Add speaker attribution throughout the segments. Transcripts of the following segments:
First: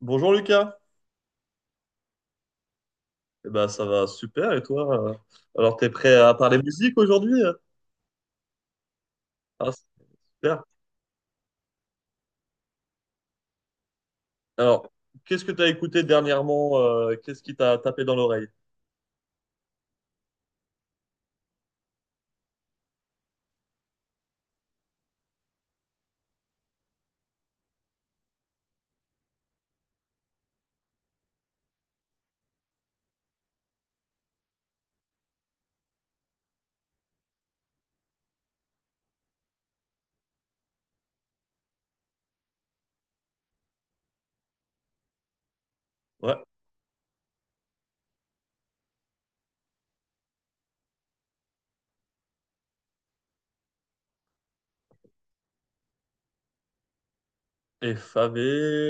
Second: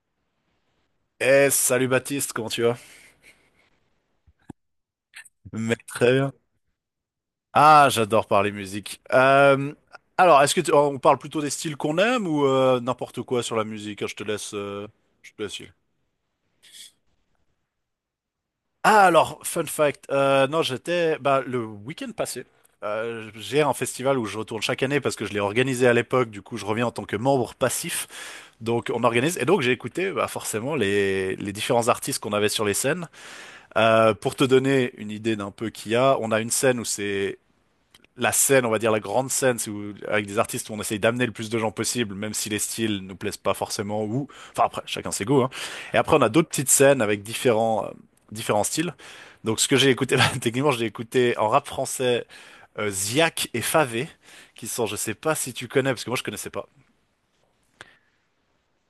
Speaker 1: Bonjour Lucas.
Speaker 2: Salut Baptiste, comment tu vas?
Speaker 1: Eh ben, ça va super et toi?
Speaker 2: Mais
Speaker 1: Alors t'es
Speaker 2: très
Speaker 1: prêt
Speaker 2: bien.
Speaker 1: à parler musique aujourd'hui?
Speaker 2: Ah, j'adore parler musique.
Speaker 1: Ah, c'est
Speaker 2: Alors,
Speaker 1: super.
Speaker 2: on parle plutôt des styles qu'on aime ou n'importe quoi sur la musique? Ah, je te laisse,
Speaker 1: Alors, qu'est-ce que t'as
Speaker 2: filer.
Speaker 1: écouté dernièrement? Qu'est-ce qui t'a tapé dans l'oreille?
Speaker 2: Ah, alors, fun fact. Non, j'étais le week-end passé. J'ai un festival où je retourne chaque année parce que je l'ai organisé à l'époque. Du coup, je reviens en tant que membre passif. Donc, on organise. Et donc, j'ai écouté forcément les différents artistes qu'on avait sur les scènes. Pour te donner une idée d'un peu qu'il y a, on a une scène où c'est la scène, on va dire la grande scène, c'est où, avec des artistes où on essaye d'amener le plus de gens possible, même si les styles nous plaisent pas forcément, ou, enfin après, chacun ses goûts, hein. Et après, on a
Speaker 1: Ouais.
Speaker 2: d'autres petites scènes avec différents, différents styles. Donc, ce que j'ai écouté, bah, techniquement, j'ai écouté en rap français, Ziak et Favé, qui sont, je sais pas si tu connais, parce que moi, je connaissais pas.
Speaker 1: FAV.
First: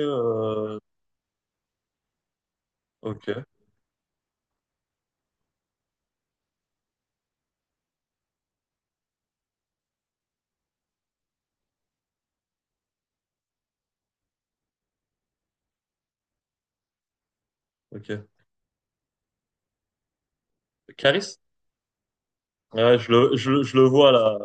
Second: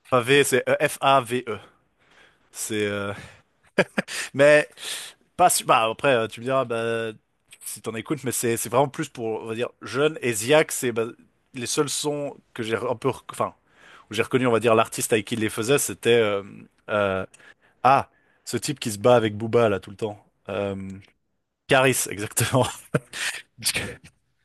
Speaker 2: Favé, c'est E-F-A-V-E. C'est,
Speaker 1: Ok.
Speaker 2: mais Pas su- Bah, après, tu me diras, bah, si t'en écoutes, mais c'est vraiment plus pour, on va dire, jeune. Et Ziak, c'est bah, les seuls sons que j'ai un peu, où j'ai reconnu, on va dire, l'artiste avec qui il les faisait, c'était euh, ah,
Speaker 1: Ok.
Speaker 2: ce type qui se bat avec Booba là tout le temps. Euh,
Speaker 1: Caris?
Speaker 2: Karis, exactement.
Speaker 1: Ouais, je le vois là.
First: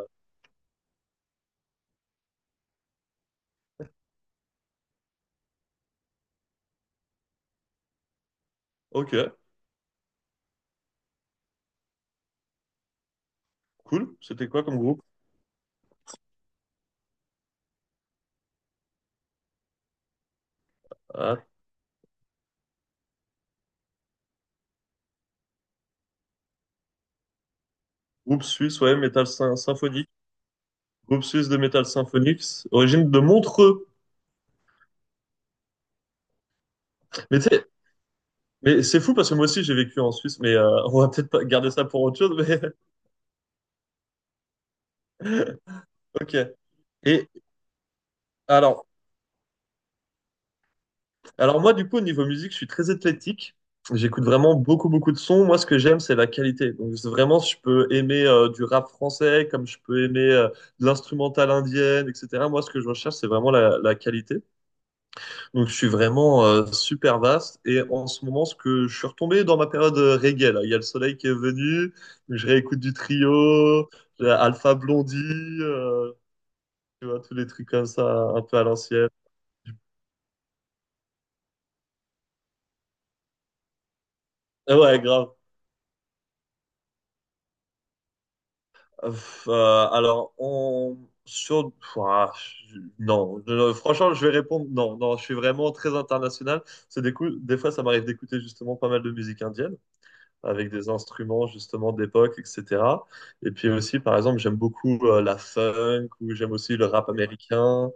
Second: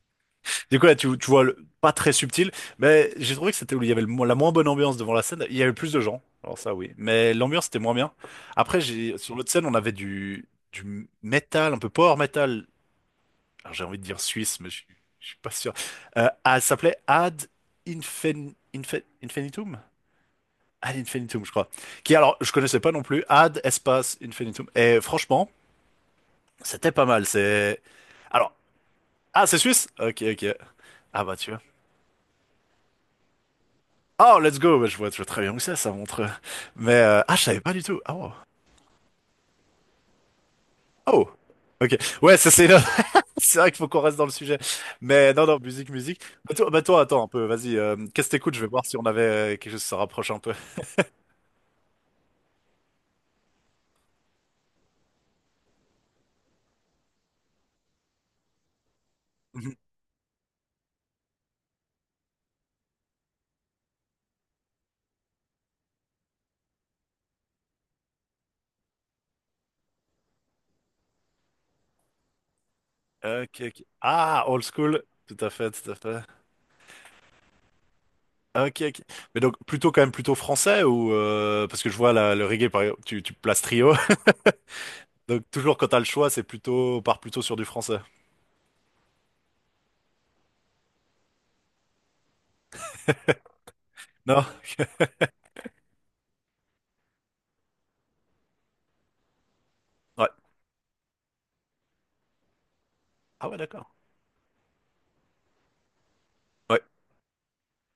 Speaker 2: Du coup, là, tu vois, pas très subtil, mais j'ai trouvé que c'était où il y avait la moins bonne ambiance devant la scène. Il y avait plus de gens, alors ça oui, mais l'ambiance était moins bien. Après, j'ai
Speaker 1: Ok.
Speaker 2: sur l'autre scène, on avait du métal, un peu power metal, alors j'ai envie de
Speaker 1: Cool.
Speaker 2: dire
Speaker 1: C'était
Speaker 2: suisse,
Speaker 1: quoi
Speaker 2: mais je
Speaker 1: comme
Speaker 2: suis
Speaker 1: groupe?
Speaker 2: je suis pas sûr. Ah, elle s'appelait Ad Infinitum? Ad Infinitum,
Speaker 1: Ah,
Speaker 2: je crois. Qui, alors, je connaissais pas non plus. Ad Espace Infinitum. Et franchement, c'était pas mal. C'est.
Speaker 1: groupe
Speaker 2: Alors,
Speaker 1: suisse, ouais, métal
Speaker 2: ah, c'est suisse?
Speaker 1: symphonique.
Speaker 2: Ok, ok. Ah,
Speaker 1: Groupe
Speaker 2: bah,
Speaker 1: suisse
Speaker 2: tu
Speaker 1: de
Speaker 2: vois.
Speaker 1: métal symphonique, origine de Montreux.
Speaker 2: Oh, let's go! Bah, je vois très bien où c'est, ça montre. Mais, ah,
Speaker 1: Mais
Speaker 2: je
Speaker 1: tu
Speaker 2: savais
Speaker 1: sais,
Speaker 2: pas du tout. Ah, wow.
Speaker 1: mais c'est fou parce que moi aussi j'ai vécu en Suisse, mais on va
Speaker 2: Oh!
Speaker 1: peut-être pas garder ça
Speaker 2: Ok.
Speaker 1: pour autre chose,
Speaker 2: Ouais, ça,
Speaker 1: mais.
Speaker 2: c'est. C'est vrai qu'il faut qu'on reste dans le sujet. Mais non, non, musique, musique.
Speaker 1: Ok.
Speaker 2: Bah, toi, attends un
Speaker 1: Et
Speaker 2: peu, vas-y. Qu'est-ce que t'écoutes? Je vais voir
Speaker 1: alors,
Speaker 2: si on avait quelque chose qui se rapproche un peu.
Speaker 1: alors moi, du coup, au niveau musique, je suis très athlétique. J'écoute vraiment beaucoup, beaucoup de sons. Moi, ce que j'aime, c'est la qualité. Donc, c'est vraiment, je peux aimer du rap français, comme
Speaker 2: Mhm.
Speaker 1: je peux aimer de l'instrumental indienne, etc. Moi, ce que je recherche, c'est vraiment la qualité. Donc, je suis vraiment super vaste. Et en ce moment, ce que je suis retombé dans ma période reggae, là. Il y a le soleil qui est venu. Je réécoute du
Speaker 2: Ok, ok.
Speaker 1: trio,
Speaker 2: Ah, old
Speaker 1: Alpha
Speaker 2: school. Tout à
Speaker 1: Blondie,
Speaker 2: fait, tout à
Speaker 1: euh,
Speaker 2: fait.
Speaker 1: tu vois, tous les trucs comme ça, un peu à
Speaker 2: Ok, ok.
Speaker 1: l'ancienne.
Speaker 2: Mais donc plutôt quand même plutôt français ou parce que je vois le reggae par exemple, tu places trio.
Speaker 1: Ah, ouais, grave.
Speaker 2: Donc toujours quand t'as le choix, c'est plutôt on part plutôt sur du français.
Speaker 1: Alors, on... Sur... Ouah, non, franchement, je vais
Speaker 2: Non?
Speaker 1: répondre non. Non, je suis vraiment très international. C'est des coups... des fois, ça m'arrive d'écouter justement pas mal de musique indienne
Speaker 2: Ouais.
Speaker 1: avec des instruments justement d'époque, etc.
Speaker 2: Ah
Speaker 1: Et
Speaker 2: ouais,
Speaker 1: puis
Speaker 2: d'accord.
Speaker 1: aussi, par exemple, j'aime beaucoup la funk ou j'aime aussi
Speaker 2: Ouais.
Speaker 1: le rap américain.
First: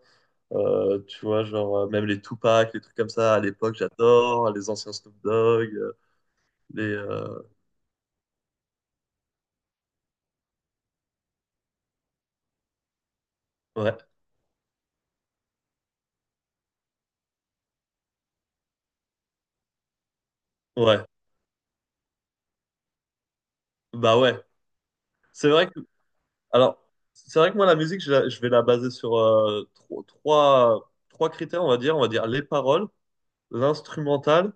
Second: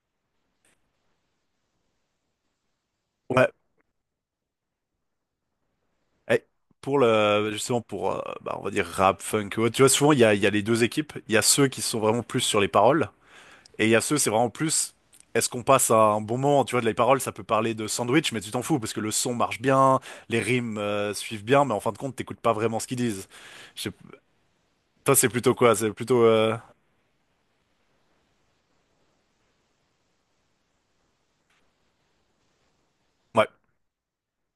Speaker 1: Tu vois, genre même les Tupac, les trucs comme ça à
Speaker 2: Ouais.
Speaker 1: l'époque, j'adore. Les anciens Snoop Dogg,
Speaker 2: Eh,
Speaker 1: les...
Speaker 2: pour le Justement pour bah, on va dire rap, funk, ouais. Tu vois souvent il y a les deux équipes. Il y a ceux qui sont vraiment plus sur les paroles. Et il y
Speaker 1: Ouais,
Speaker 2: a ceux, c'est vraiment plus. Est-ce qu'on passe à un bon moment? Tu vois, de les paroles, ça peut parler de sandwich, mais tu t'en fous parce que le son marche bien, les rimes
Speaker 1: ouais.
Speaker 2: suivent bien, mais en fin de compte, t'écoutes pas vraiment ce qu'ils disent. Je sais-
Speaker 1: Bah ouais.
Speaker 2: Toi, c'est
Speaker 1: C'est
Speaker 2: plutôt
Speaker 1: vrai
Speaker 2: quoi? C'est plutôt.
Speaker 1: Alors, c'est vrai que moi, la musique, je vais la baser sur trois critères, on va dire. On va dire les paroles,
Speaker 2: Ouais.
Speaker 1: l'instrumental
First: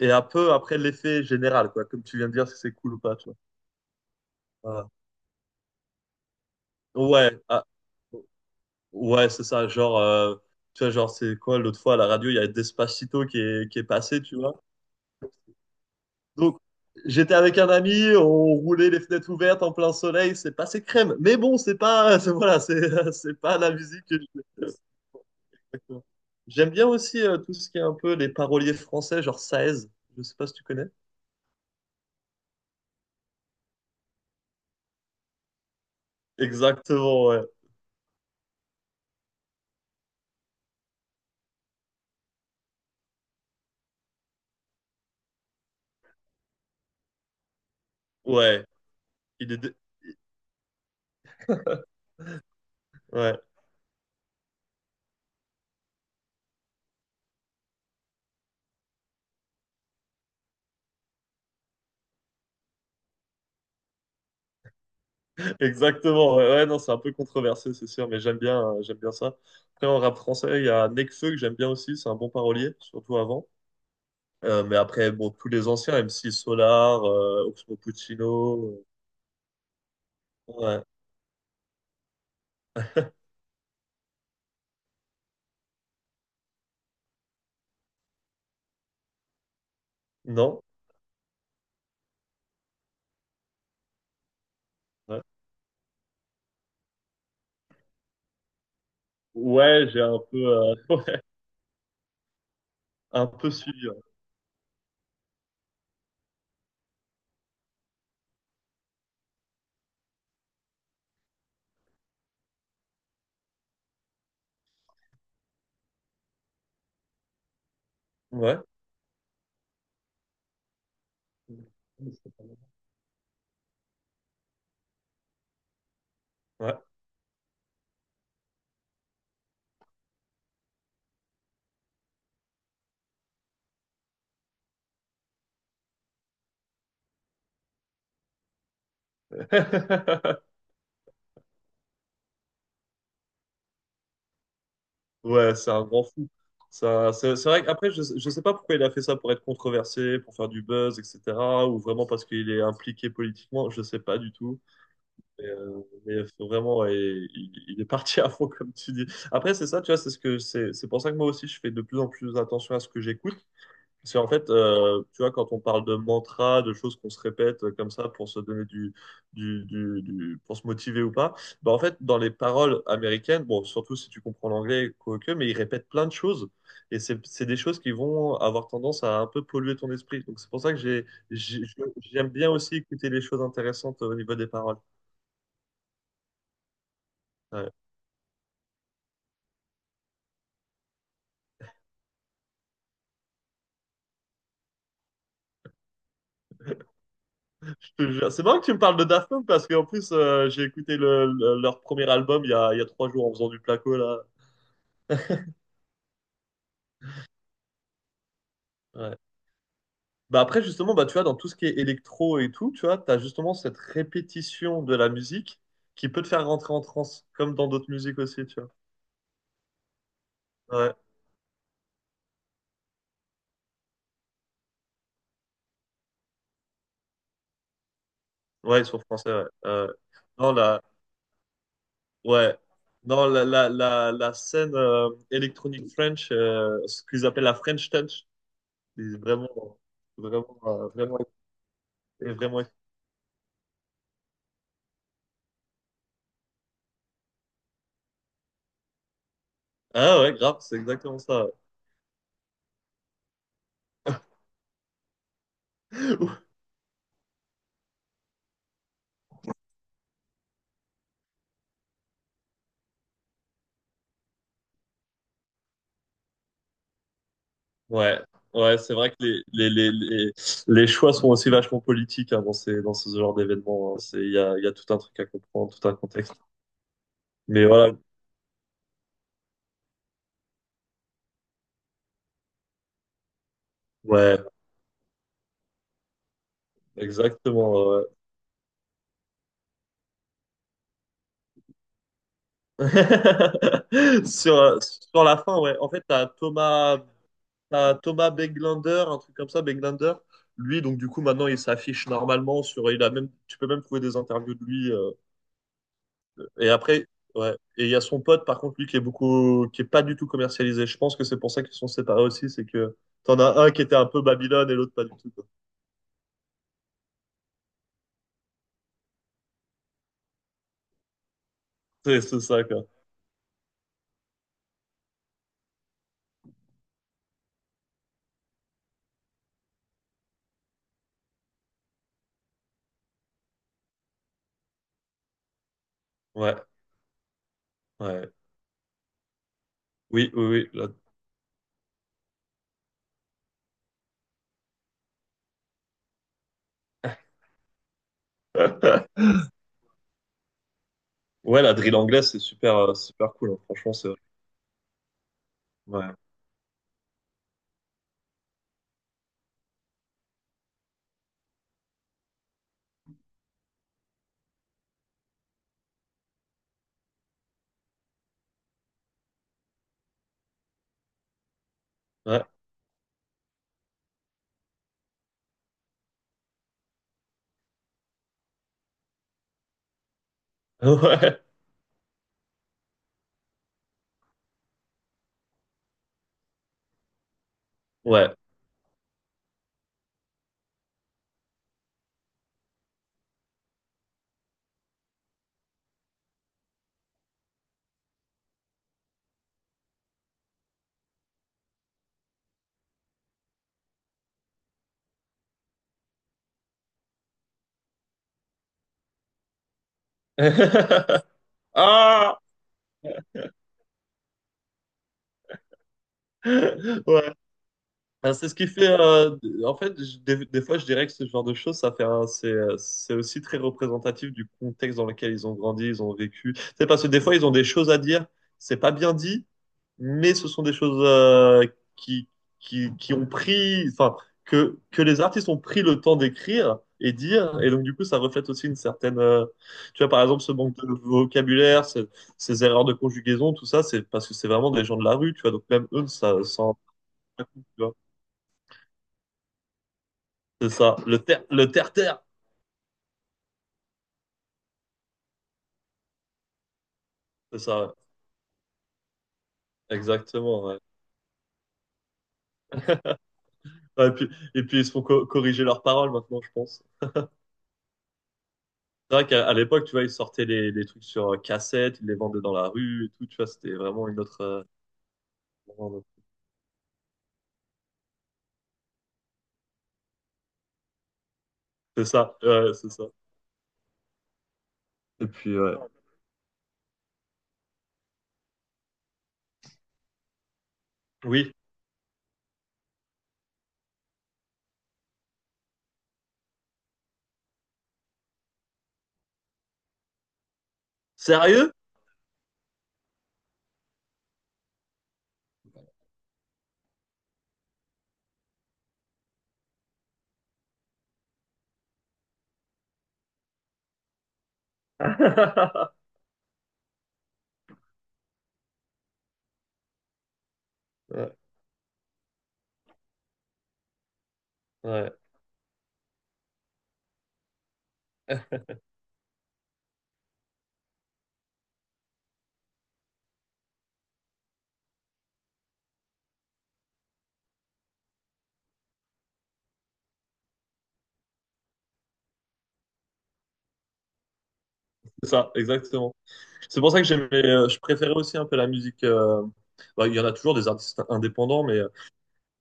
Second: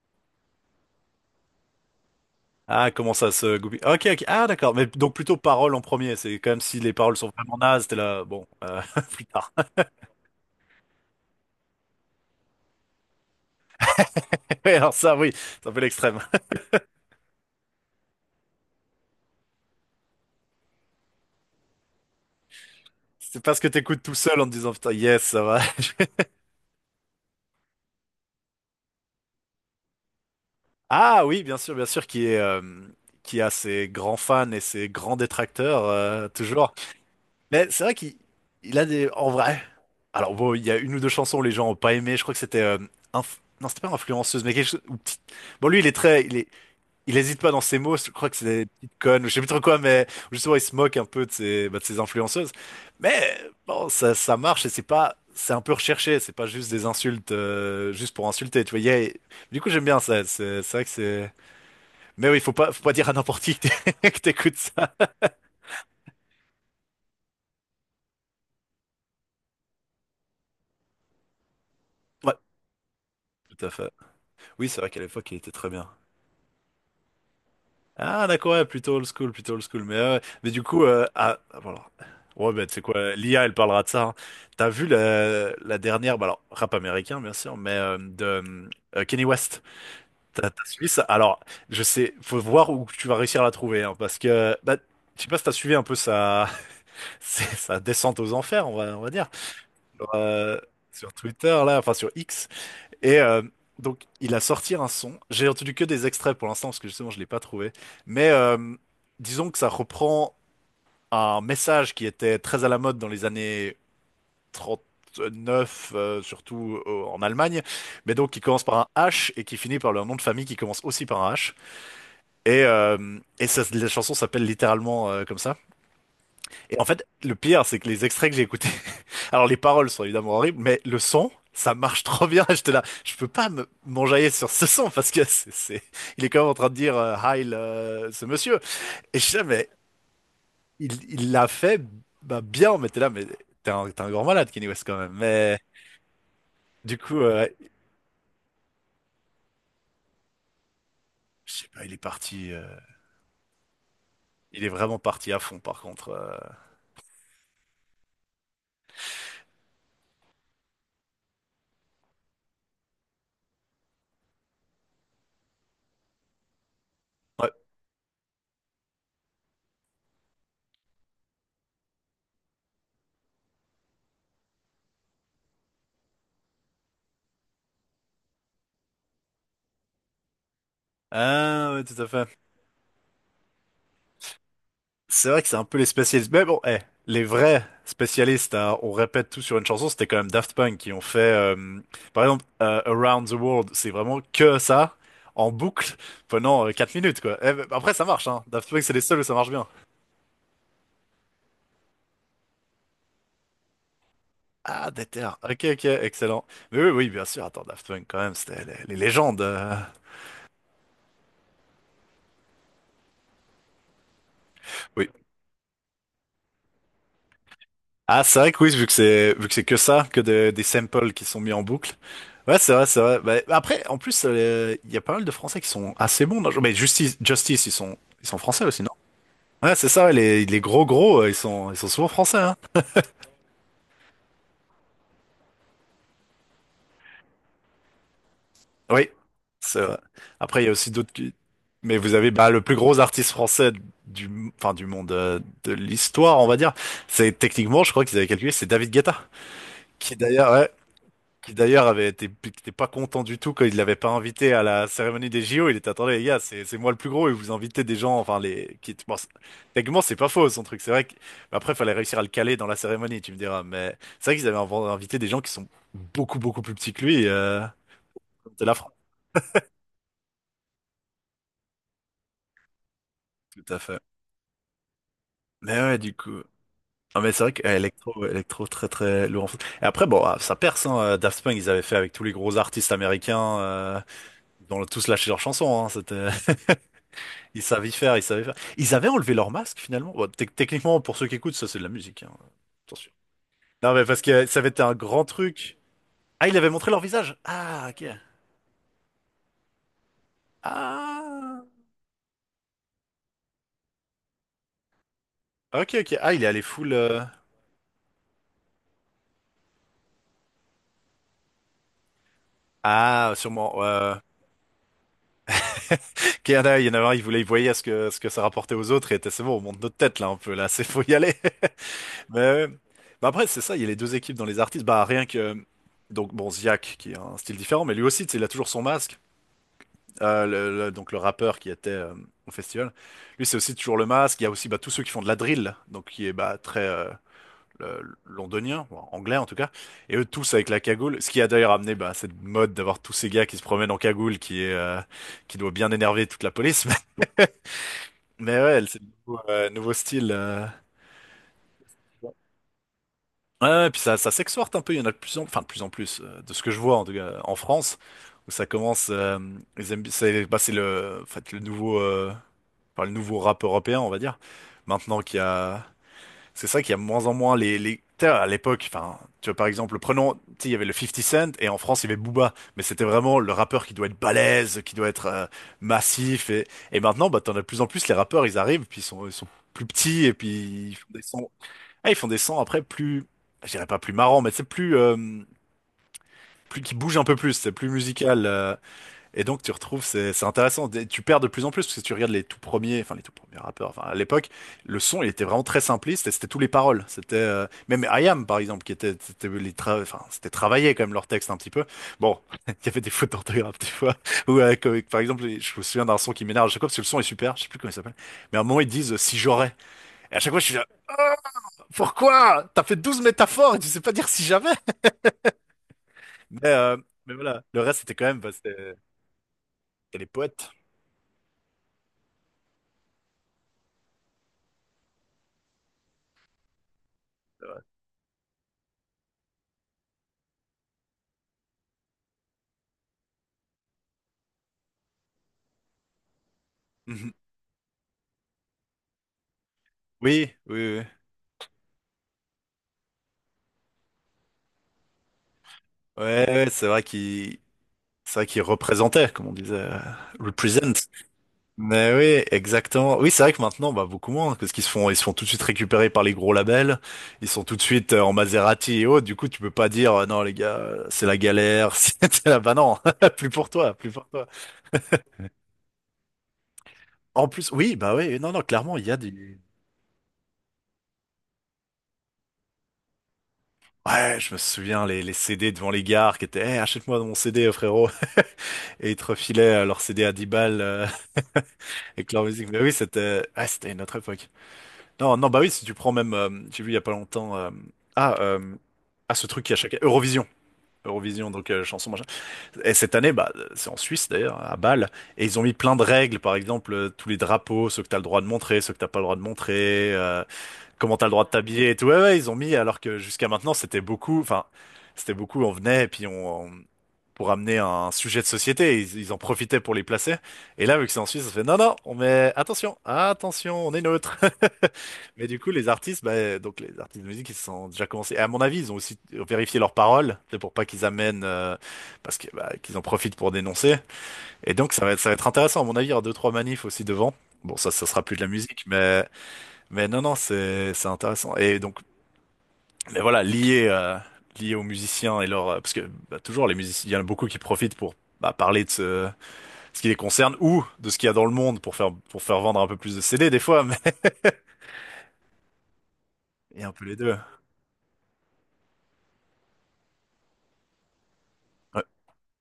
Speaker 1: et un peu après l'effet général, quoi. Comme tu viens de dire, si c'est
Speaker 2: Ah,
Speaker 1: cool ou
Speaker 2: comment
Speaker 1: pas, tu
Speaker 2: ça
Speaker 1: vois.
Speaker 2: se goupille? Ok, ok. Ah, d'accord. Mais
Speaker 1: Voilà.
Speaker 2: donc plutôt paroles en premier. C'est quand même si les paroles sont
Speaker 1: Ouais,
Speaker 2: vraiment
Speaker 1: ah,
Speaker 2: nazes, t'es là. Bon, plus
Speaker 1: ouais, c'est
Speaker 2: tard.
Speaker 1: ça. Genre, tu vois, genre, c'est quoi, l'autre fois à la radio, il y a Despacito qui est passé, tu vois.
Speaker 2: Ouais, alors ça, oui, c'est un peu l'extrême.
Speaker 1: Donc, j'étais avec un ami, on roulait les fenêtres ouvertes en plein soleil, c'est passé crème. Mais bon, c'est pas, voilà, c'est
Speaker 2: C'est
Speaker 1: pas
Speaker 2: parce que
Speaker 1: la
Speaker 2: t'écoutes
Speaker 1: musique
Speaker 2: tout
Speaker 1: que
Speaker 2: seul en te
Speaker 1: je...
Speaker 2: disant putain, yes, ça va.
Speaker 1: Exactement. J'aime bien aussi tout ce qui est un peu les paroliers français, genre Saez, je sais pas si tu connais.
Speaker 2: Ah oui, bien sûr, qui est, qui a ses grands fans et ses grands détracteurs, toujours.
Speaker 1: Exactement, ouais.
Speaker 2: Mais c'est vrai qu'il a des… En vrai… Alors bon, il y a une ou deux chansons où les gens ont pas aimé, je crois que c'était… Non, c'était pas influenceuse, mais quelque chose… ou Bon, lui, il est très… Il est… il hésite pas dans ses mots, je crois que c'est des
Speaker 1: Ouais,
Speaker 2: petites connes, ou je sais plus
Speaker 1: il est
Speaker 2: trop
Speaker 1: dé-
Speaker 2: quoi, mais justement, il se moque un peu de ses, bah, de ses influenceuses. Mais
Speaker 1: ouais,
Speaker 2: bon, ça marche et c'est pas… C'est un peu recherché, c'est pas juste des insultes, juste pour insulter, tu vois. Du coup, j'aime bien ça, c'est vrai que c'est… Mais oui, faut pas dire à n'importe qui que que t'écoutes ça.
Speaker 1: exactement. Ouais, ouais, non, c'est un peu controversé, c'est sûr, mais j'aime bien ça. Après en rap français, il y a Nekfeu que j'aime bien aussi, c'est un bon
Speaker 2: Ouais,
Speaker 1: parolier, surtout avant.
Speaker 2: tout à fait. Oui,
Speaker 1: Mais
Speaker 2: c'est vrai qu'à
Speaker 1: après bon,
Speaker 2: l'époque, il
Speaker 1: tous
Speaker 2: était
Speaker 1: les
Speaker 2: très bien.
Speaker 1: anciens M C Solar, Oxmo
Speaker 2: Ah, d'accord,
Speaker 1: Puccino,
Speaker 2: ouais, plutôt old school, plutôt old school. Mais du coup,
Speaker 1: ouais.
Speaker 2: voilà. Ouais, ben, tu sais quoi, l'IA, elle parlera de ça. Hein. T'as vu la dernière, bah, alors, rap américain, bien sûr, mais de Kanye West. T'as
Speaker 1: Non?
Speaker 2: t'as suivi ça? Alors, je sais, faut voir où tu vas réussir à la trouver, hein, parce que, bah, je
Speaker 1: Ouais,
Speaker 2: sais pas si t'as suivi un peu sa, sa descente aux enfers, on va dire,
Speaker 1: ouais, j'ai
Speaker 2: sur,
Speaker 1: un peu
Speaker 2: euh, sur Twitter, là, enfin, sur X. Et
Speaker 1: un peu suivi.
Speaker 2: donc, il a sorti un son. J'ai entendu que des extraits pour l'instant, parce que justement, je l'ai pas trouvé. Mais disons que ça reprend un message qui était très à la mode dans les années 39, surtout en Allemagne. Mais donc, qui
Speaker 1: Ouais.
Speaker 2: commence par un H et qui finit par leur nom de famille qui commence aussi par un H. Et ça, la chanson s'appelle littéralement comme ça.
Speaker 1: Ouais.
Speaker 2: Et en fait, le pire, c'est que les extraits que j'ai écoutés, alors les paroles sont évidemment horribles, mais le son, ça marche trop bien. J'étais là, je peux pas me m'enjailler sur ce son parce que c'est- il est quand même en train de dire Heil ce monsieur. Et je sais,
Speaker 1: Ouais.
Speaker 2: mais il l'a fait bah, bien. Mais t'es là, mais t'es un grand malade, Kenny West quand même.
Speaker 1: Ouais,
Speaker 2: Mais
Speaker 1: c'est un grand fou.
Speaker 2: du
Speaker 1: Ça,
Speaker 2: coup,
Speaker 1: c'est c'est vrai qu'après, je sais pas pourquoi il a fait ça pour être controversé, pour faire du buzz,
Speaker 2: je sais
Speaker 1: etc. Ou
Speaker 2: pas, il est
Speaker 1: vraiment parce qu'il
Speaker 2: parti,
Speaker 1: est impliqué politiquement, je sais pas du tout.
Speaker 2: il est vraiment parti à
Speaker 1: Mais,
Speaker 2: fond
Speaker 1: euh,
Speaker 2: par contre.
Speaker 1: mais vraiment, ouais, il est parti à fond, comme tu dis. Après, c'est ça, tu vois, c'est ce que c'est pour ça que moi aussi, je fais de plus en plus attention à ce que j'écoute. C'est en fait, tu vois, quand on parle de mantra, de choses qu'on se
Speaker 2: Ouais.
Speaker 1: répète comme ça pour se donner du pour se motiver ou pas, bah en fait, dans les paroles américaines, bon, surtout si tu comprends l'anglais, quoique, mais ils répètent plein de choses et c'est des choses qui vont avoir tendance à un peu polluer ton esprit. Donc c'est pour ça que
Speaker 2: Ah ouais, tout à
Speaker 1: j'aime
Speaker 2: fait.
Speaker 1: bien aussi écouter les choses intéressantes au niveau des paroles.
Speaker 2: C'est vrai que c'est un peu les spécialistes. Mais bon, eh, les vrais
Speaker 1: Ouais.
Speaker 2: spécialistes, hein, on répète tout sur une chanson, c'était quand même Daft Punk qui ont fait, par exemple, Around the World, c'est vraiment que ça, en boucle, pendant 4 minutes, quoi. Eh, ben,
Speaker 1: Je
Speaker 2: après, ça
Speaker 1: te
Speaker 2: marche,
Speaker 1: jure. C'est
Speaker 2: hein.
Speaker 1: marrant que
Speaker 2: Daft
Speaker 1: tu me
Speaker 2: Punk, c'est
Speaker 1: parles
Speaker 2: les
Speaker 1: de
Speaker 2: seuls où
Speaker 1: Daft
Speaker 2: ça
Speaker 1: Punk
Speaker 2: marche bien.
Speaker 1: parce qu'en plus, j'ai écouté leur premier album il y a 3 jours en faisant du placo là.
Speaker 2: Ah, déter. Ok, ok, excellent. Mais oui, oui, bien sûr. Attends, Daft Punk, quand même, c'était les
Speaker 1: Ouais.
Speaker 2: légendes.
Speaker 1: Bah après, justement, bah, tu vois, dans tout ce qui est électro et tout, tu vois, tu as justement cette répétition de la musique qui peut te faire rentrer en transe, comme dans d'autres musiques
Speaker 2: Ah, c'est
Speaker 1: aussi,
Speaker 2: vrai
Speaker 1: tu
Speaker 2: que
Speaker 1: vois.
Speaker 2: oui, vu que c'est que ça, que des
Speaker 1: Ouais,
Speaker 2: samples qui sont mis en boucle. Ouais, c'est vrai, c'est vrai. Bah, après, en plus, il y a pas mal de Français qui sont assez bons. Dans le jeu. Mais Justice, ils sont français
Speaker 1: ouais,
Speaker 2: aussi,
Speaker 1: ils
Speaker 2: non?
Speaker 1: sont français, ouais.
Speaker 2: Ouais, c'est ça. Ouais, Les
Speaker 1: Dans
Speaker 2: les
Speaker 1: la,
Speaker 2: gros gros, ils sont souvent français. Hein.
Speaker 1: ouais, dans la scène électronique French, ce qu'ils appellent la French Touch,
Speaker 2: Oui,
Speaker 1: c'est vraiment,
Speaker 2: c'est vrai.
Speaker 1: vraiment,
Speaker 2: Après, il y a aussi d'autres.
Speaker 1: vraiment,
Speaker 2: Mais vous avez
Speaker 1: et
Speaker 2: bah, le
Speaker 1: vraiment.
Speaker 2: plus gros artiste français du enfin du monde de l'histoire, on va dire. C'est techniquement, je crois qu'ils avaient calculé, c'est David Guetta, qui
Speaker 1: Ah, ouais,
Speaker 2: d'ailleurs,
Speaker 1: grave,
Speaker 2: ouais,
Speaker 1: c'est exactement ça.
Speaker 2: qui d'ailleurs avait été, qui était pas content du tout quand il l'avait pas invité à la cérémonie des JO. Il était, attendez, les gars, c'est moi le plus gros et vous invitez des gens, enfin, les, qui, bon, techniquement, c'est pas faux, son truc. C'est vrai que, mais après, fallait réussir à le caler dans la cérémonie, tu me diras. Mais c'est vrai qu'ils avaient invité des gens qui sont beaucoup plus petits que lui,
Speaker 1: Ouais,
Speaker 2: de la
Speaker 1: ouais,
Speaker 2: France.
Speaker 1: c'est vrai que les choix sont aussi vachement politiques, hein, dans dans ce genre
Speaker 2: Tout à
Speaker 1: d'événements, hein.
Speaker 2: fait.
Speaker 1: C'est, il y a tout un truc à comprendre,
Speaker 2: Mais
Speaker 1: tout un
Speaker 2: ouais, du
Speaker 1: contexte.
Speaker 2: coup. Ah, mais c'est vrai
Speaker 1: Mais
Speaker 2: que
Speaker 1: voilà,
Speaker 2: Electro, très lourd en foot. Et après, bon, ah, ça perce, hein. Daft Punk, ils avaient fait avec tous les gros artistes américains,
Speaker 1: ouais,
Speaker 2: ils ont tous lâché leurs chansons, hein. C'était, ils savent
Speaker 1: exactement.
Speaker 2: y
Speaker 1: Ouais.
Speaker 2: faire, ils savent y faire. Ils avaient enlevé leur masque finalement. Bon, techniquement, pour ceux qui écoutent, ça c'est de la musique. Hein. Attention. Non mais parce que
Speaker 1: Sur,
Speaker 2: ça avait
Speaker 1: euh,
Speaker 2: été un
Speaker 1: sur
Speaker 2: grand
Speaker 1: la fin,
Speaker 2: truc.
Speaker 1: ouais. En fait,
Speaker 2: Ah, il avait montré leur visage. Ah,
Speaker 1: T'as
Speaker 2: ok.
Speaker 1: Thomas, Beglander, un truc comme ça, Beglander. Lui, donc du coup, maintenant, il
Speaker 2: Ah.
Speaker 1: s'affiche normalement sur. Il a même, tu peux même trouver des interviews de lui.
Speaker 2: Ok, ok. Ah, il est allé
Speaker 1: Et
Speaker 2: full.
Speaker 1: après, ouais. Et il y a son pote, par contre, lui, qui est pas du tout commercialisé. Je pense que c'est pour ça qu'ils sont séparés aussi, c'est que
Speaker 2: Ah,
Speaker 1: t'en as un
Speaker 2: sûrement.
Speaker 1: qui était un
Speaker 2: Ouais.
Speaker 1: peu Babylone et l'autre pas du tout, quoi.
Speaker 2: Ok, il y en a il y en a un, il voulait, il voyait ce que ça rapportait aux autres et il était, c'est bon, on monte notre tête là un peu là, c'est faut y aller.
Speaker 1: C'est c'est
Speaker 2: Mais,
Speaker 1: ça,
Speaker 2: euh,
Speaker 1: quoi.
Speaker 2: bah après, c'est ça, il y a les deux équipes dans les artistes. Bah rien que. Donc bon, Ziak, qui a un style différent, mais lui aussi, tu sais, il a toujours son masque. Donc le rappeur qui était au festival. Lui, c'est aussi toujours le masque. Il y a aussi bah, tous ceux qui font de la drill, donc qui est
Speaker 1: Ouais,
Speaker 2: bah, très
Speaker 1: ouais.
Speaker 2: londonien, ou anglais en tout cas. Et eux
Speaker 1: Oui,
Speaker 2: tous avec
Speaker 1: oui,
Speaker 2: la
Speaker 1: oui.
Speaker 2: cagoule, ce qui a d'ailleurs amené bah, cette mode d'avoir tous ces gars qui se promènent en cagoule, qui est qui doit bien énerver toute la police. Mais ouais, c'est le
Speaker 1: La...
Speaker 2: nouveau, nouveau style.
Speaker 1: Ouais, la drill anglaise, c'est super cool, hein.
Speaker 2: Ouais, ouais,
Speaker 1: Franchement,
Speaker 2: puis ça s'exporte un peu, il y en a enfin, de plus en
Speaker 1: ouais,
Speaker 2: plus, de ce que je vois en tout cas en France, où ça commence, ils aiment- c'est bah, c'est le, en fait, le nouveau, enfin le nouveau rap européen, on va dire. Maintenant qu'il y a, c'est ça qu'il y a de moins en moins les... tu sais, à l'époque, enfin, tu vois par exemple, prenons, tu sais, il y avait le fifty Cent et en France il y avait
Speaker 1: ouais,
Speaker 2: Booba, mais c'était vraiment le rappeur qui doit être balèze, qui doit être massif et maintenant bah t'en as de plus en plus les rappeurs, ils arrivent puis ils sont plus petits et puis ils font des
Speaker 1: ouais,
Speaker 2: sons, ah, ils font des sons après plus, je dirais pas plus marrants, mais c'est plus plus qui bougent un peu plus, c'est plus
Speaker 1: ouais.
Speaker 2: musical. Et donc tu retrouves, c'est intéressant, Des- tu perds de plus en plus, parce que tu regardes les tout premiers, enfin les tout premiers rappeurs, enfin à l'époque, le son il était vraiment très simpliste et c'était tous les paroles. C'était même IAM par exemple, qui était, c'était les tra- enfin, c'était travaillé quand même leur texte un petit peu. Bon, il y avait des fautes d'orthographe des fois, ou comme- par exemple, je me souviens d'un son qui m'énerve à chaque fois, parce que le son est super, je sais plus comment il s'appelle, mais à un moment ils disent si j'aurais. Et à chaque fois je suis là, Ah,
Speaker 1: Ah!
Speaker 2: pourquoi? T'as fait 12 métaphores et tu sais pas dire si j'avais. Mais, euh, mais
Speaker 1: Ouais.
Speaker 2: voilà, le reste c'était quand
Speaker 1: Ben,
Speaker 2: même,
Speaker 1: c'est
Speaker 2: bah,
Speaker 1: ce qui fait.
Speaker 2: c'était
Speaker 1: En fait,
Speaker 2: c'était les
Speaker 1: des, des
Speaker 2: poètes.
Speaker 1: fois, je dirais que ce genre de choses, c'est aussi très représentatif du contexte dans lequel ils ont grandi, ils ont vécu. C'est parce que des fois, ils ont des choses à dire. C'est pas bien dit, mais ce sont des choses qui, qui ont pris, enfin, que les artistes ont pris le temps d'écrire et
Speaker 2: Mhm.
Speaker 1: dire. Et donc, du coup, ça reflète aussi une certaine. Tu vois, par exemple,
Speaker 2: Oui,
Speaker 1: ce manque
Speaker 2: oui,
Speaker 1: de
Speaker 2: oui.
Speaker 1: vocabulaire, ces erreurs de conjugaison, tout ça, c'est parce que c'est vraiment des gens de la rue, tu vois. Donc, même eux, ça,
Speaker 2: Ouais,
Speaker 1: ça
Speaker 2: ouais,
Speaker 1: en- tu vois.
Speaker 2: c'est vrai qu'il représentait, comme on disait,
Speaker 1: C'est
Speaker 2: represent.
Speaker 1: ça, le le
Speaker 2: Mais
Speaker 1: terre-terre.
Speaker 2: oui, exactement. Oui, c'est vrai que maintenant, bah, beaucoup moins, parce qu'ils se font, ils se font tout de suite récupérer par les gros labels. Ils
Speaker 1: C'est
Speaker 2: sont tout de
Speaker 1: ça, ouais.
Speaker 2: suite en Maserati et autres. Du coup, tu peux pas dire, non, les
Speaker 1: Exactement,
Speaker 2: gars,
Speaker 1: ouais.
Speaker 2: c'est la galère, c'est la, bah non, plus pour toi,
Speaker 1: Ouais,
Speaker 2: plus
Speaker 1: et
Speaker 2: pour
Speaker 1: puis,
Speaker 2: toi.
Speaker 1: et puis ils se font corriger leurs paroles maintenant, je pense.
Speaker 2: En plus, oui, bah oui, non, non, clairement, il y
Speaker 1: C'est
Speaker 2: a
Speaker 1: vrai qu'à à
Speaker 2: du,
Speaker 1: l'époque, tu vois, ils sortaient les trucs sur cassette, ils les vendaient dans la rue et tout, tu vois, c'était vraiment une
Speaker 2: ouais,
Speaker 1: autre...
Speaker 2: je me souviens, les CD
Speaker 1: vraiment
Speaker 2: devant
Speaker 1: une
Speaker 2: les
Speaker 1: autre-
Speaker 2: gares qui étaient, Eh, achète-moi mon CD, frérot. Et ils te refilaient leur CD à 10 balles,
Speaker 1: C'est
Speaker 2: avec
Speaker 1: ça,
Speaker 2: leur musique.
Speaker 1: ouais,
Speaker 2: Mais
Speaker 1: c'est
Speaker 2: oui,
Speaker 1: ça.
Speaker 2: c'était, ah, c'était une autre époque.
Speaker 1: Et
Speaker 2: Non, non,
Speaker 1: puis,
Speaker 2: bah oui,
Speaker 1: ouais.
Speaker 2: si tu prends même, j'ai vu il y a pas longtemps, ah, euh, ah, ce truc qui a chaque Eurovision, Eurovision,
Speaker 1: Oui.
Speaker 2: donc chanson machin. Et cette année, bah, c'est en Suisse d'ailleurs, à Bâle, et ils ont mis plein de règles, par exemple, tous les drapeaux, ceux que t'as le droit de montrer, ceux que t'as pas le droit de montrer. Comment t'as le droit de
Speaker 1: Sérieux?
Speaker 2: t'habiller et tout. Ouais, ouais, ils ont mis, alors que jusqu'à maintenant, c'était beaucoup, enfin, c'était beaucoup, on venait et puis on- pour amener un sujet de société, ils en profitaient pour les placer. Et là, vu que c'est en Suisse, ça fait non, non, on met, attention, attention, on est neutre. Mais du coup, les artistes, bah, donc les artistes de musique, ils se sont déjà commencés. Et à mon avis, ils ont aussi vérifié leurs paroles, c'est pour pas qu'ils
Speaker 1: Ouais,
Speaker 2: amènent, parce que, bah, qu'ils en profitent pour dénoncer. Et donc,
Speaker 1: ouais.
Speaker 2: ça va être intéressant, à mon avis, il y aura deux, trois manifs aussi devant. Bon, ça sera plus de la musique, mais non, non, c'est intéressant. Et donc, mais voilà, lié lié aux musiciens et leur parce que bah, toujours les musiciens, il y en a beaucoup qui profitent pour bah, parler de ce, ce qui les concerne ou de ce qu'il y a dans le monde pour faire vendre un peu plus de CD des fois, mais
Speaker 1: C'est ça, exactement. C'est
Speaker 2: et un
Speaker 1: pour ça
Speaker 2: peu
Speaker 1: que
Speaker 2: les deux.
Speaker 1: je préférais aussi un peu la musique. Bah, il y en a toujours des artistes indépendants, mais
Speaker 2: Ouais.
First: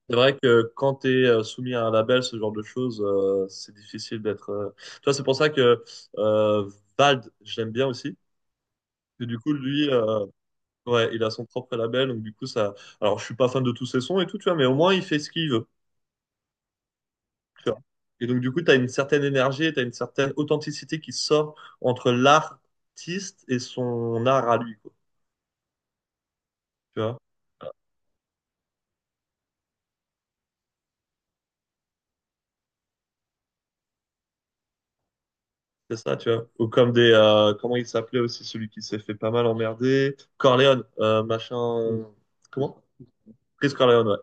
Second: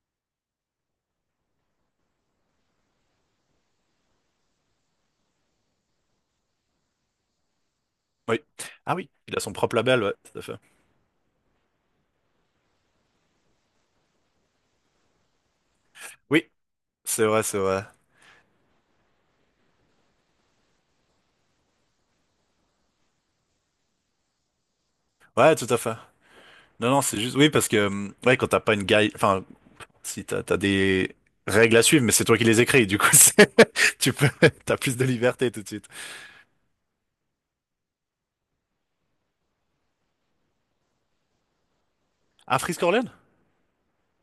Speaker 1: c'est vrai que quand tu es soumis à un label, ce genre de choses, c'est difficile d'être. Tu vois, c'est pour ça que euh, Vald, je l'aime bien aussi.
Speaker 2: Oui. Ah oui,
Speaker 1: Que
Speaker 2: il
Speaker 1: du
Speaker 2: a son
Speaker 1: coup,
Speaker 2: propre
Speaker 1: lui,
Speaker 2: label, ouais, tout à fait.
Speaker 1: ouais, il a son propre label. Donc, du coup, ça. Alors, je suis pas fan de tous ses sons et tout, tu vois, mais au moins, il fait ce qu'il veut.
Speaker 2: Oui, c'est vrai, c'est
Speaker 1: Tu vois.
Speaker 2: vrai.
Speaker 1: Et donc, du coup, tu as une certaine énergie, tu as une certaine authenticité qui sort entre l'artiste et son art à lui, quoi.
Speaker 2: Ouais, tout à fait. Non,
Speaker 1: Tu
Speaker 2: non,
Speaker 1: vois,
Speaker 2: c'est juste oui parce que ouais quand t'as pas une guide, enfin si t'as des règles à suivre, mais c'est toi qui les écris, du coup c'est- tu peux t'as plus de liberté tout de suite.
Speaker 1: c'est ça, tu vois. Ou comme des. Comment il s'appelait aussi, celui qui s'est fait pas mal emmerder? Corleone, machin.
Speaker 2: Ah, Free
Speaker 1: Comment? Chris Corleone, ouais.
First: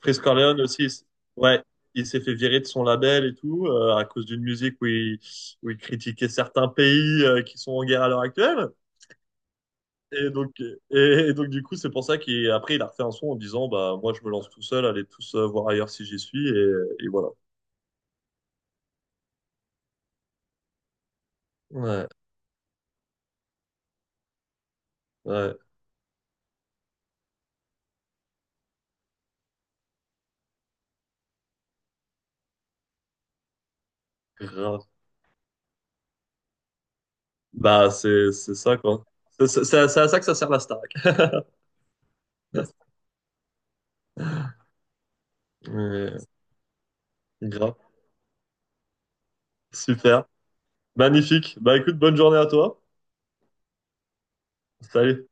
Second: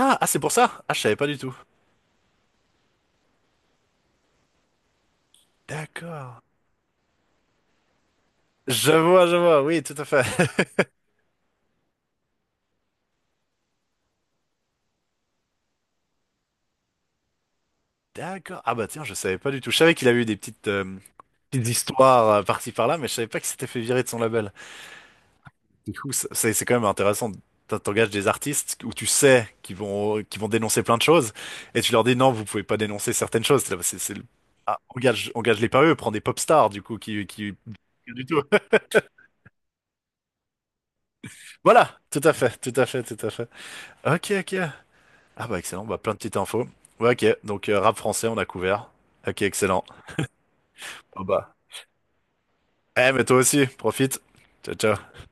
Speaker 1: Chris
Speaker 2: ah c'est pour
Speaker 1: Corleone aussi,
Speaker 2: ça? Ah, je savais pas du tout.
Speaker 1: ouais, il s'est fait virer de son label et tout, à cause d'une musique où il critiquait
Speaker 2: D'accord.
Speaker 1: certains pays qui sont en guerre à l'heure actuelle.
Speaker 2: Je vois, oui, tout à
Speaker 1: Et
Speaker 2: fait.
Speaker 1: donc, et, et donc du coup, c'est pour ça qu'il, après, il a refait un son en disant, bah, moi, je me lance tout seul, allez tous voir ailleurs si j'y suis, et voilà.
Speaker 2: D'accord. Ah bah tiens, je savais pas du tout. Je savais qu'il avait eu des petites, petites
Speaker 1: Ouais,
Speaker 2: histoires par-ci par-là, mais je savais pas qu'il s'était fait virer de son label.
Speaker 1: ouais,
Speaker 2: Du coup, c- c'est quand même intéressant. T'en- T'engages des artistes où tu sais qu'ils vont dénoncer plein de choses, et tu leur dis non, vous pouvez pas dénoncer certaines choses. C'est le- ah,
Speaker 1: grave.
Speaker 2: engage, engage-les pas eux, prends des pop stars, du coup, qui,
Speaker 1: Bah,
Speaker 2: du
Speaker 1: c'est,
Speaker 2: tout.
Speaker 1: c'est ça, quoi. C'est à ça que ça sert la Starac.
Speaker 2: Voilà, tout à fait, tout à fait, tout à fait. Ok, ok. Ah bah excellent, bah plein de
Speaker 1: Ouais,
Speaker 2: petites infos. Ouais, ok, donc
Speaker 1: grave.
Speaker 2: rap français, on a couvert. Ok, excellent.
Speaker 1: Super.
Speaker 2: Oh bah.
Speaker 1: Magnifique. Bah, écoute, bonne journée à toi.
Speaker 2: Eh, mais toi aussi, profite. Ciao, ciao.
Speaker 1: Salut.